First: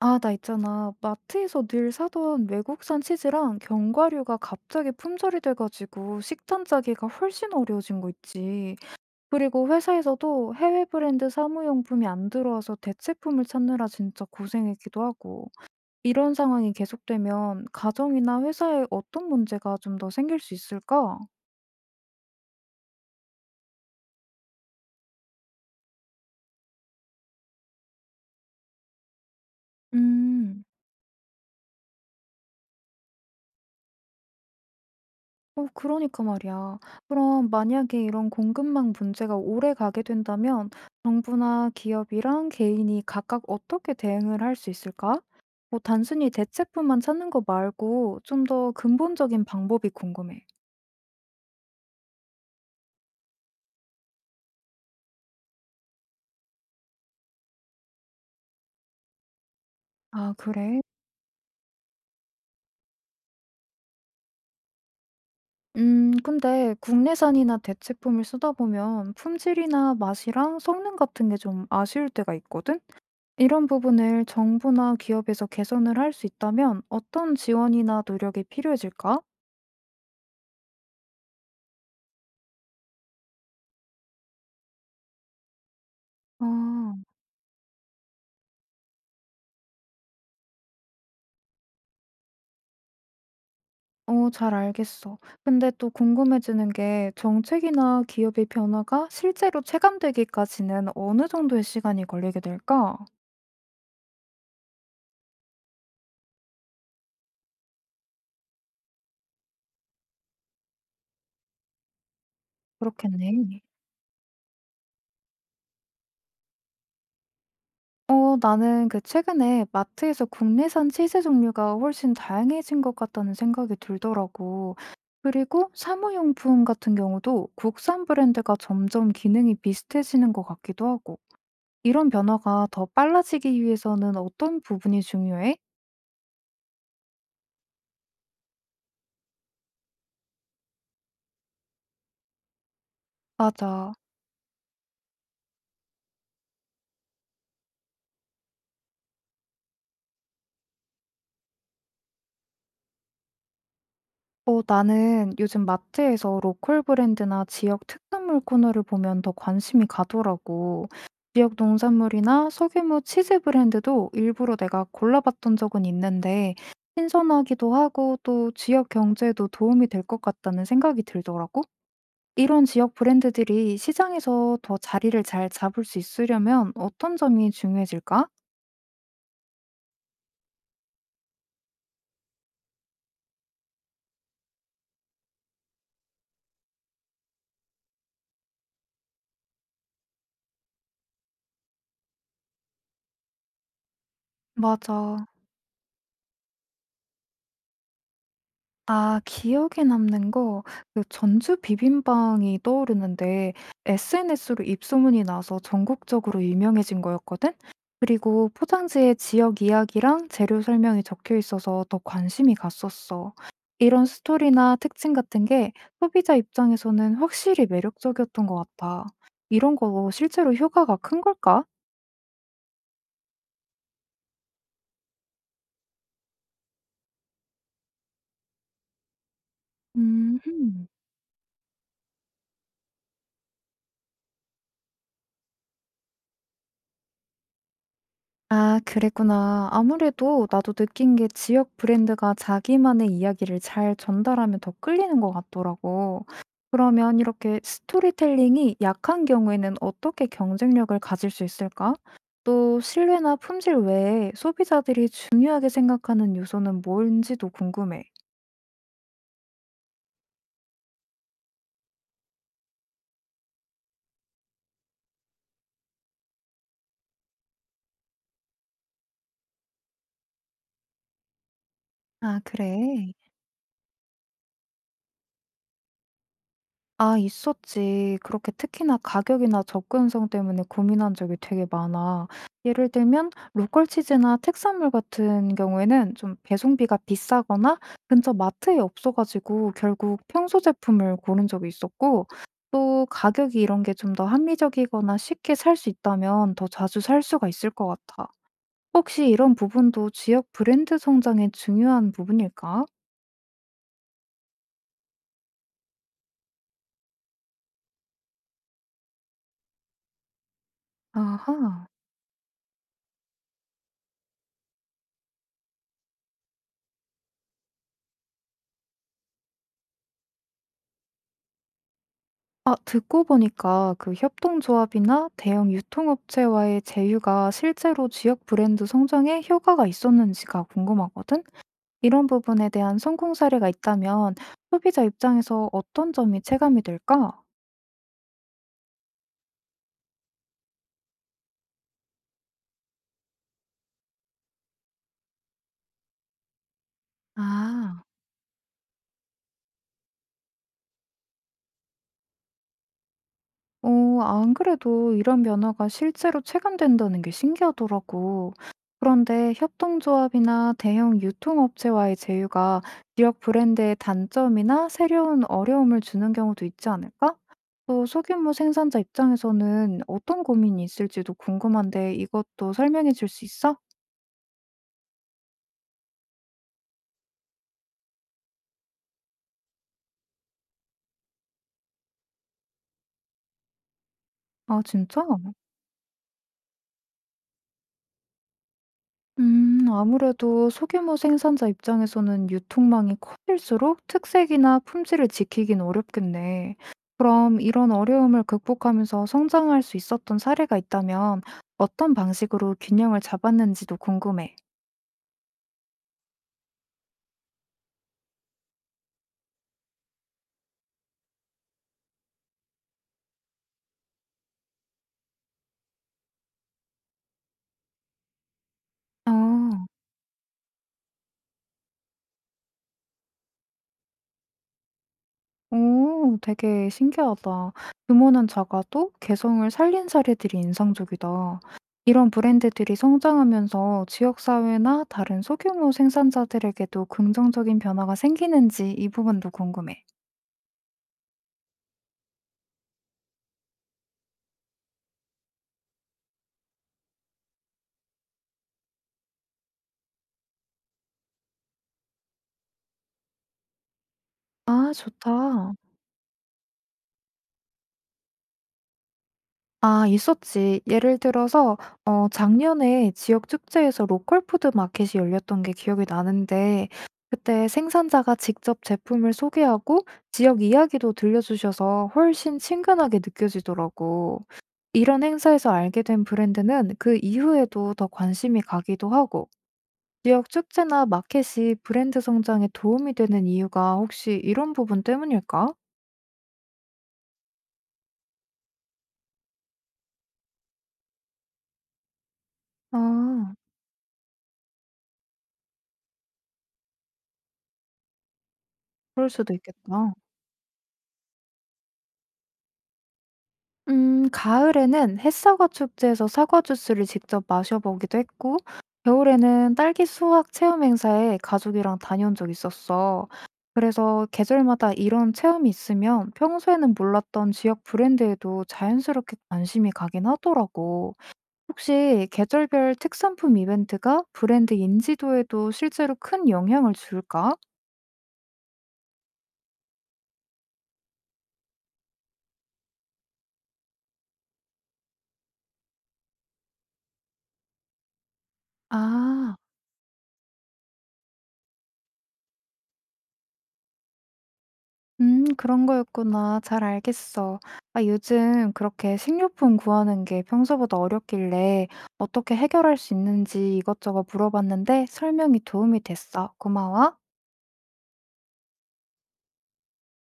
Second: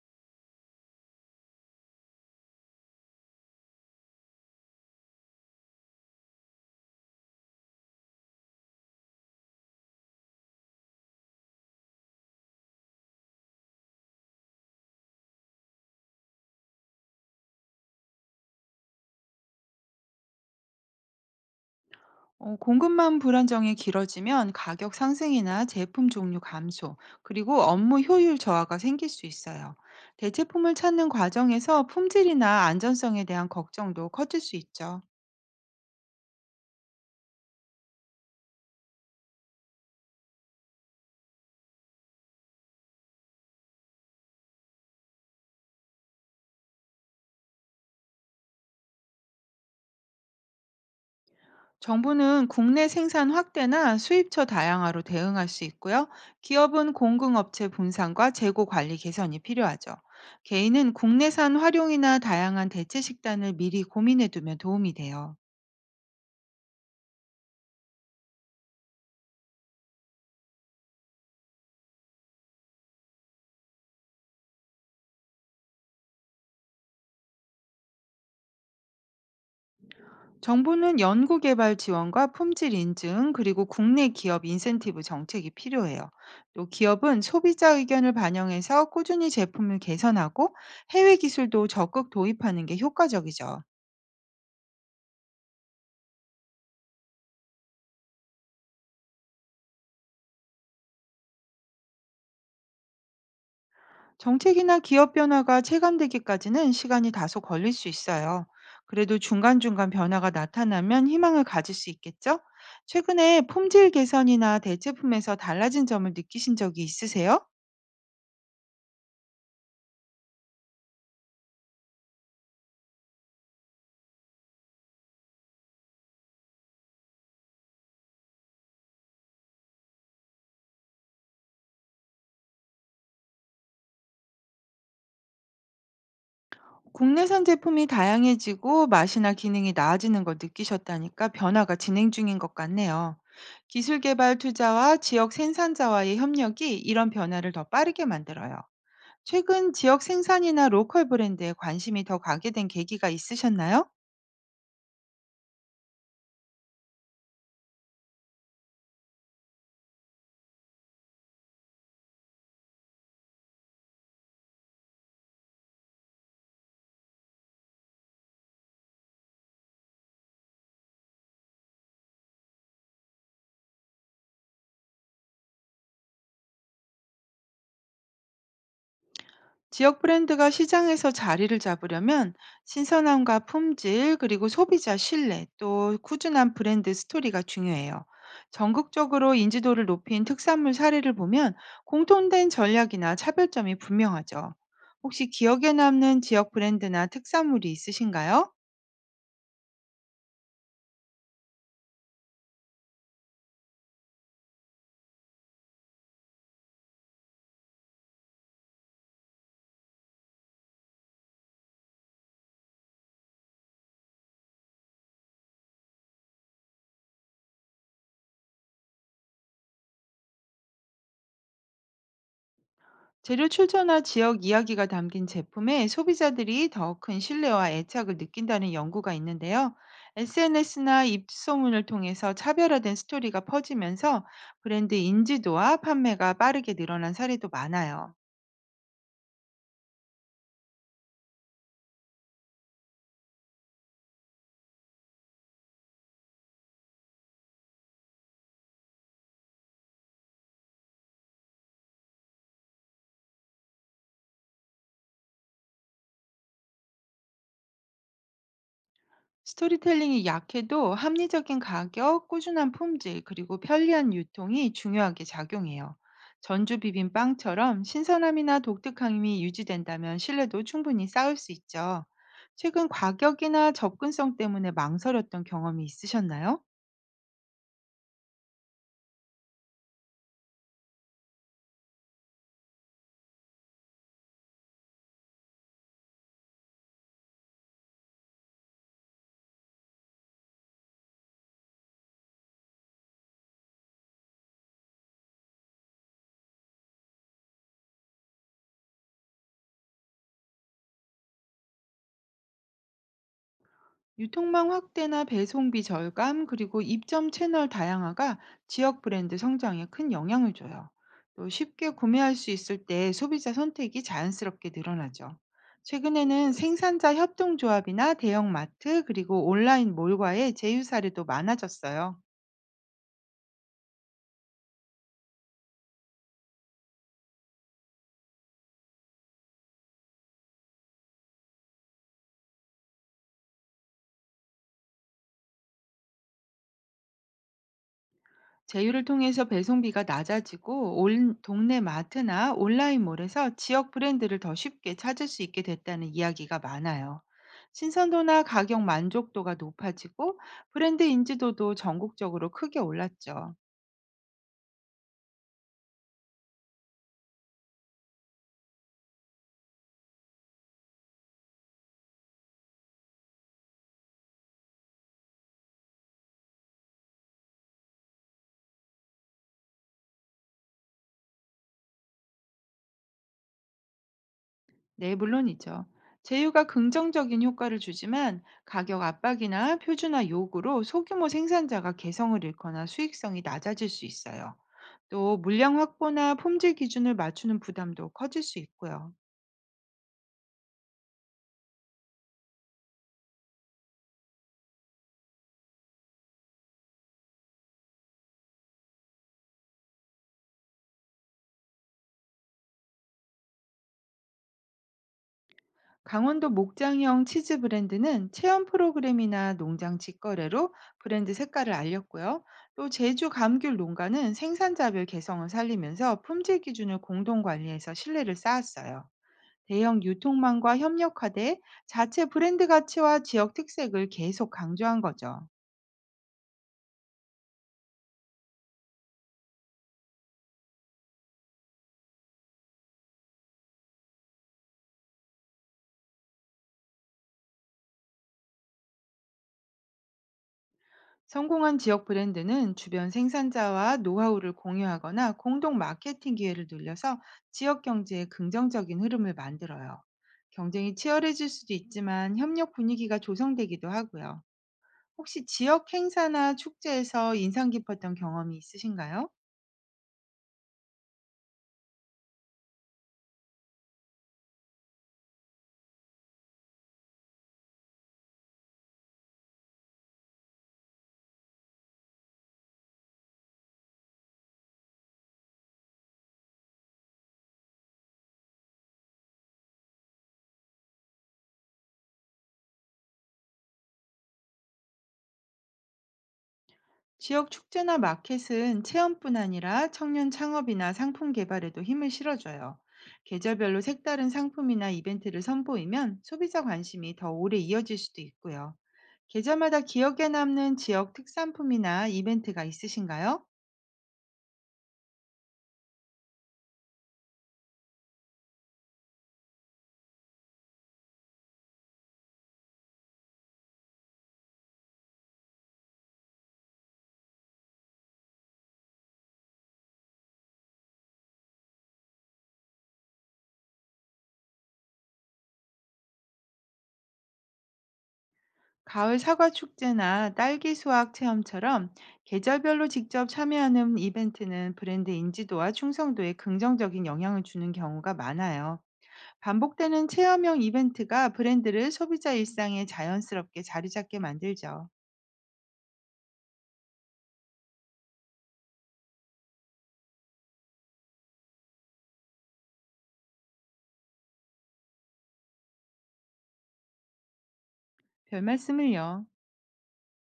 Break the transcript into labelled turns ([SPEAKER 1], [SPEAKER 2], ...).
[SPEAKER 1] 아, 나 있잖아. 마트에서 늘 사던 외국산 치즈랑 견과류가 갑자기 품절이 돼가지고 식단 짜기가 훨씬 어려워진 거 있지. 그리고 회사에서도 해외 브랜드 사무용품이 안 들어와서 대체품을 찾느라 진짜 고생했기도 하고. 이런 상황이 계속되면 가정이나 회사에 어떤 문제가 좀 더 생길 수 있을까?
[SPEAKER 2] 공급만 불안정이 길어지면 가격 상승이나 제품 종류 감소, 그리고 업무 효율 저하가 생길 수 있어요.
[SPEAKER 1] 음.
[SPEAKER 2] 대체품을 찾는 과정에서 품질이나 안전성에 대한 걱정도 커질 수 있죠.
[SPEAKER 1] 어 그러니까 말이야. 그럼 만약에 이런 공급망 문제가 오래 가게 된다면 정부나 기업이랑 개인이 각각 어떻게 대응을 할 수 있을까? 뭐 단순히 대책뿐만 찾는 거 말고 좀 더 근본적인 방법이 궁금해.
[SPEAKER 2] 정부는 국내 생산 확대나 수입처 다양화로 대응할 수 있고요. 기업은 공급업체 분산과 재고 관리 개선이 필요하죠.
[SPEAKER 1] 아, 그래?
[SPEAKER 2] 개인은 국내산 활용이나 다양한 대체 식단을 미리 고민해 두면 도움이 돼요.
[SPEAKER 1] 근데 국내산이나 대체품을 쓰다 보면 품질이나 맛이랑 성능 같은 게 좀 아쉬울 때가 있거든? 이런 부분을 정부나 기업에서 개선을 할 수 있다면 어떤 지원이나 노력이 필요해질까?
[SPEAKER 2] 정부는 연구개발 지원과 품질 인증, 그리고 국내 기업 인센티브 정책이 필요해요. 또
[SPEAKER 1] 아.
[SPEAKER 2] 기업은 소비자 의견을 반영해서 꾸준히 제품을 개선하고 해외 기술도 적극 도입하는 게 효과적이죠.
[SPEAKER 1] 어 잘 알겠어. 근데 또 궁금해지는 게 정책이나 기업의 변화가 실제로 체감되기까지는 어느 정도의 시간이 걸리게 될까?
[SPEAKER 2] 정책이나 기업 변화가 체감되기까지는 시간이 다소 걸릴 수 있어요. 그래도 중간중간 변화가 나타나면 희망을 가질 수 있겠죠? 최근에
[SPEAKER 1] 그렇겠네.
[SPEAKER 2] 품질 개선이나 대체품에서 달라진 점을 느끼신 적이 있으세요?
[SPEAKER 1] 어, 나는 그 최근에 마트에서 국내산 치즈 종류가 훨씬 다양해진 것 같다는 생각이 들더라고. 그리고 사무용품 같은 경우도 국산 브랜드가 점점 기능이 비슷해지는 것 같기도 하고. 이런 변화가 더 빨라지기 위해서는 어떤 부분이 중요해?
[SPEAKER 2] 국내산 제품이 다양해지고 맛이나 기능이 나아지는 걸 느끼셨다니까 변화가 진행 중인 것 같네요.
[SPEAKER 1] 맞아.
[SPEAKER 2] 기술 개발 투자와 지역 생산자와의 협력이 이런 변화를 더 빠르게 만들어요. 최근 지역 생산이나 로컬 브랜드에 관심이 더 가게 된 계기가 있으셨나요?
[SPEAKER 1] 어, 나는 요즘 마트에서 로컬 브랜드나 지역 특산물 코너를 보면 더 관심이 가더라고. 지역 농산물이나 소규모 치즈 브랜드도 일부러 내가 골라봤던 적은 있는데, 신선하기도 하고 또 지역 경제에도 도움이 될 것 같다는 생각이 들더라고. 이런 지역 브랜드들이 시장에서 더 자리를 잘 잡을 수 있으려면 어떤 점이 중요해질까?
[SPEAKER 2] 지역 브랜드가 시장에서 자리를 잡으려면 신선함과 품질, 그리고 소비자 신뢰, 또 꾸준한 브랜드 스토리가 중요해요. 전국적으로 인지도를 높인 특산물 사례를 보면 공통된 전략이나 차별점이 분명하죠.
[SPEAKER 1] 맞아.
[SPEAKER 2] 혹시 기억에 남는 지역 브랜드나 특산물이 있으신가요?
[SPEAKER 1] 아 기억에 남는 거 그 전주 비빔빵이 떠오르는데 SNS로 입소문이 나서 전국적으로 유명해진 거였거든? 그리고 포장지에 지역 이야기랑 재료 설명이 적혀 있어서 더 관심이 갔었어. 이런 스토리나 특징 같은 게 소비자 입장에서는 확실히 매력적이었던 것 같아. 이런 거 실제로 효과가 큰 걸까?
[SPEAKER 2] 재료 출처나 지역 이야기가 담긴 제품에 소비자들이 더 큰 신뢰와 애착을 느낀다는 연구가 있는데요.
[SPEAKER 1] 음.
[SPEAKER 2] SNS나 입소문을 통해서 차별화된 스토리가 퍼지면서 브랜드 인지도와 판매가 빠르게 늘어난 사례도 많아요.
[SPEAKER 1] 아 그랬구나. 아무래도 나도 느낀 게 지역 브랜드가 자기만의 이야기를 잘 전달하면 더 끌리는 것 같더라고. 그러면 이렇게 스토리텔링이 약한 경우에는 어떻게 경쟁력을 가질 수 있을까? 또 신뢰나 품질 외에 소비자들이 중요하게 생각하는 요소는 뭔지도 궁금해.
[SPEAKER 2] 스토리텔링이 약해도 합리적인 가격, 꾸준한 품질, 그리고 편리한 유통이 중요하게 작용해요. 전주 비빔빵처럼 신선함이나 독특함이 유지된다면 신뢰도 충분히 쌓을 수 있죠.
[SPEAKER 1] 아,
[SPEAKER 2] 최근
[SPEAKER 1] 그래.
[SPEAKER 2] 가격이나 접근성 때문에 망설였던 경험이 있으셨나요?
[SPEAKER 1] 아 있었지. 그렇게 특히나 가격이나 접근성 때문에 고민한 적이 되게 많아. 예를 들면 로컬 치즈나 특산물 같은 경우에는 좀 배송비가 비싸거나 근처 마트에 없어 가지고 결국 평소 제품을 고른 적이 있었고 또 가격이 이런 게 좀 더 합리적이거나 쉽게 살 수 있다면 더 자주 살 수가 있을 것 같아. 혹시 이런 부분도 지역 브랜드 성장의 중요한 부분일까?
[SPEAKER 2] 유통망 확대나 배송비 절감, 그리고 입점 채널 다양화가 지역 브랜드 성장에 큰 영향을 줘요. 또
[SPEAKER 1] 아하.
[SPEAKER 2] 쉽게 구매할 수 있을 때 소비자 선택이 자연스럽게 늘어나죠. 최근에는 생산자 협동조합이나 대형마트, 그리고 온라인 몰과의 제휴 사례도 많아졌어요.
[SPEAKER 1] 아, 듣고 보니까 그 협동조합이나 대형 유통업체와의 제휴가 실제로 지역 브랜드 성장에 효과가 있었는지가 궁금하거든? 이런 부분에 대한 성공 사례가 있다면 소비자 입장에서 어떤 점이 체감이 될까?
[SPEAKER 2] 제휴를 통해서 배송비가 낮아지고 온 동네 마트나 온라인몰에서 지역 브랜드를 더 쉽게 찾을 수 있게 됐다는 이야기가 많아요.
[SPEAKER 1] 아.
[SPEAKER 2] 신선도나 가격 만족도가 높아지고 브랜드 인지도도 전국적으로 크게 올랐죠.
[SPEAKER 1] 어, 안 그래도 이런 변화가 실제로 체감된다는 게 신기하더라고. 그런데 협동조합이나 대형 유통업체와의 제휴가 지역 브랜드의 단점이나 새로운 어려움을 주는 경우도 있지 않을까? 또 소규모 생산자 입장에서는 어떤 고민이 있을지도 궁금한데 이것도 설명해 줄 수 있어?
[SPEAKER 2] 네, 물론이죠. 제휴가 긍정적인 효과를 주지만 가격 압박이나 표준화 요구로 소규모 생산자가 개성을 잃거나 수익성이 낮아질 수 있어요.
[SPEAKER 1] 아, 진짜?
[SPEAKER 2] 또 물량 확보나 품질 기준을 맞추는 부담도 커질 수 있고요.
[SPEAKER 1] 아무래도 소규모 생산자 입장에서는 유통망이 커질수록 특색이나 품질을 지키긴 어렵겠네. 그럼 이런 어려움을 극복하면서 성장할 수 있었던 사례가 있다면 어떤 방식으로 균형을 잡았는지도 궁금해.
[SPEAKER 2] 강원도 목장형 치즈 브랜드는 체험 프로그램이나 농장 직거래로 브랜드 색깔을 알렸고요. 또 제주 감귤 농가는 생산자별 개성을 살리면서 품질 기준을 공동 관리해서 신뢰를 쌓았어요.
[SPEAKER 1] 어.
[SPEAKER 2] 대형 유통망과 협력화돼 자체 브랜드 가치와 지역 특색을 계속 강조한 거죠.
[SPEAKER 1] 오, 되게 신기하다. 규모는 작아도 개성을 살린 사례들이 인상적이다. 이런 브랜드들이 성장하면서 지역사회나 다른 소규모 생산자들에게도 긍정적인 변화가 생기는지 이 부분도 궁금해.
[SPEAKER 2] 성공한 지역 브랜드는 주변 생산자와 노하우를 공유하거나 공동 마케팅 기회를 늘려서 지역 경제에 긍정적인 흐름을 만들어요. 경쟁이 치열해질 수도 있지만 협력 분위기가 조성되기도 하고요.
[SPEAKER 1] 아,
[SPEAKER 2] 혹시
[SPEAKER 1] 좋다.
[SPEAKER 2] 지역 행사나 축제에서 인상 깊었던 경험이 있으신가요?
[SPEAKER 1] 아, 있었지. 예를 들어서, 어, 작년에 지역 축제에서 로컬 푸드 마켓이 열렸던 게 기억이 나는데, 그때 생산자가 직접 제품을 소개하고 지역 이야기도 들려주셔서 훨씬 친근하게 느껴지더라고. 이런 행사에서 알게 된 브랜드는 그 이후에도 더 관심이 가기도 하고, 지역 축제나 마켓이 브랜드 성장에 도움이 되는 이유가 혹시 이런 부분 때문일까?
[SPEAKER 2] 지역 축제나 마켓은 체험뿐 아니라 청년 창업이나 상품 개발에도 힘을 실어줘요.
[SPEAKER 1] 아,
[SPEAKER 2] 계절별로 색다른 상품이나 이벤트를 선보이면 소비자 관심이 더 오래 이어질 수도 있고요.
[SPEAKER 1] 그럴 수도
[SPEAKER 2] 계절마다
[SPEAKER 1] 있겠다.
[SPEAKER 2] 기억에 남는 지역 특산품이나 이벤트가 있으신가요?
[SPEAKER 1] 가을에는 햇사과 축제에서 사과 주스를 직접 마셔보기도 했고, 겨울에는 딸기 수확 체험 행사에 가족이랑 다녀온 적 있었어. 그래서 계절마다 이런 체험이 있으면 평소에는 몰랐던 지역 브랜드에도 자연스럽게 관심이 가긴 하더라고. 혹시 계절별 특산품 이벤트가 브랜드 인지도에도 실제로 큰 영향을 줄까?
[SPEAKER 2] 가을 사과 축제나 딸기 수확 체험처럼 계절별로 직접 참여하는 이벤트는 브랜드 인지도와 충성도에 긍정적인 영향을 주는 경우가 많아요.
[SPEAKER 1] 아.
[SPEAKER 2] 반복되는 체험형 이벤트가 브랜드를 소비자 일상에 자연스럽게 자리 잡게 만들죠.
[SPEAKER 1] 그런 거였구나. 잘 알겠어. 아, 요즘 그렇게 식료품 구하는 게 평소보다 어렵길래 어떻게 해결할 수 있는지 이것저것 물어봤는데 설명이 도움이 됐어. 고마워.
[SPEAKER 2] 별 말씀을요.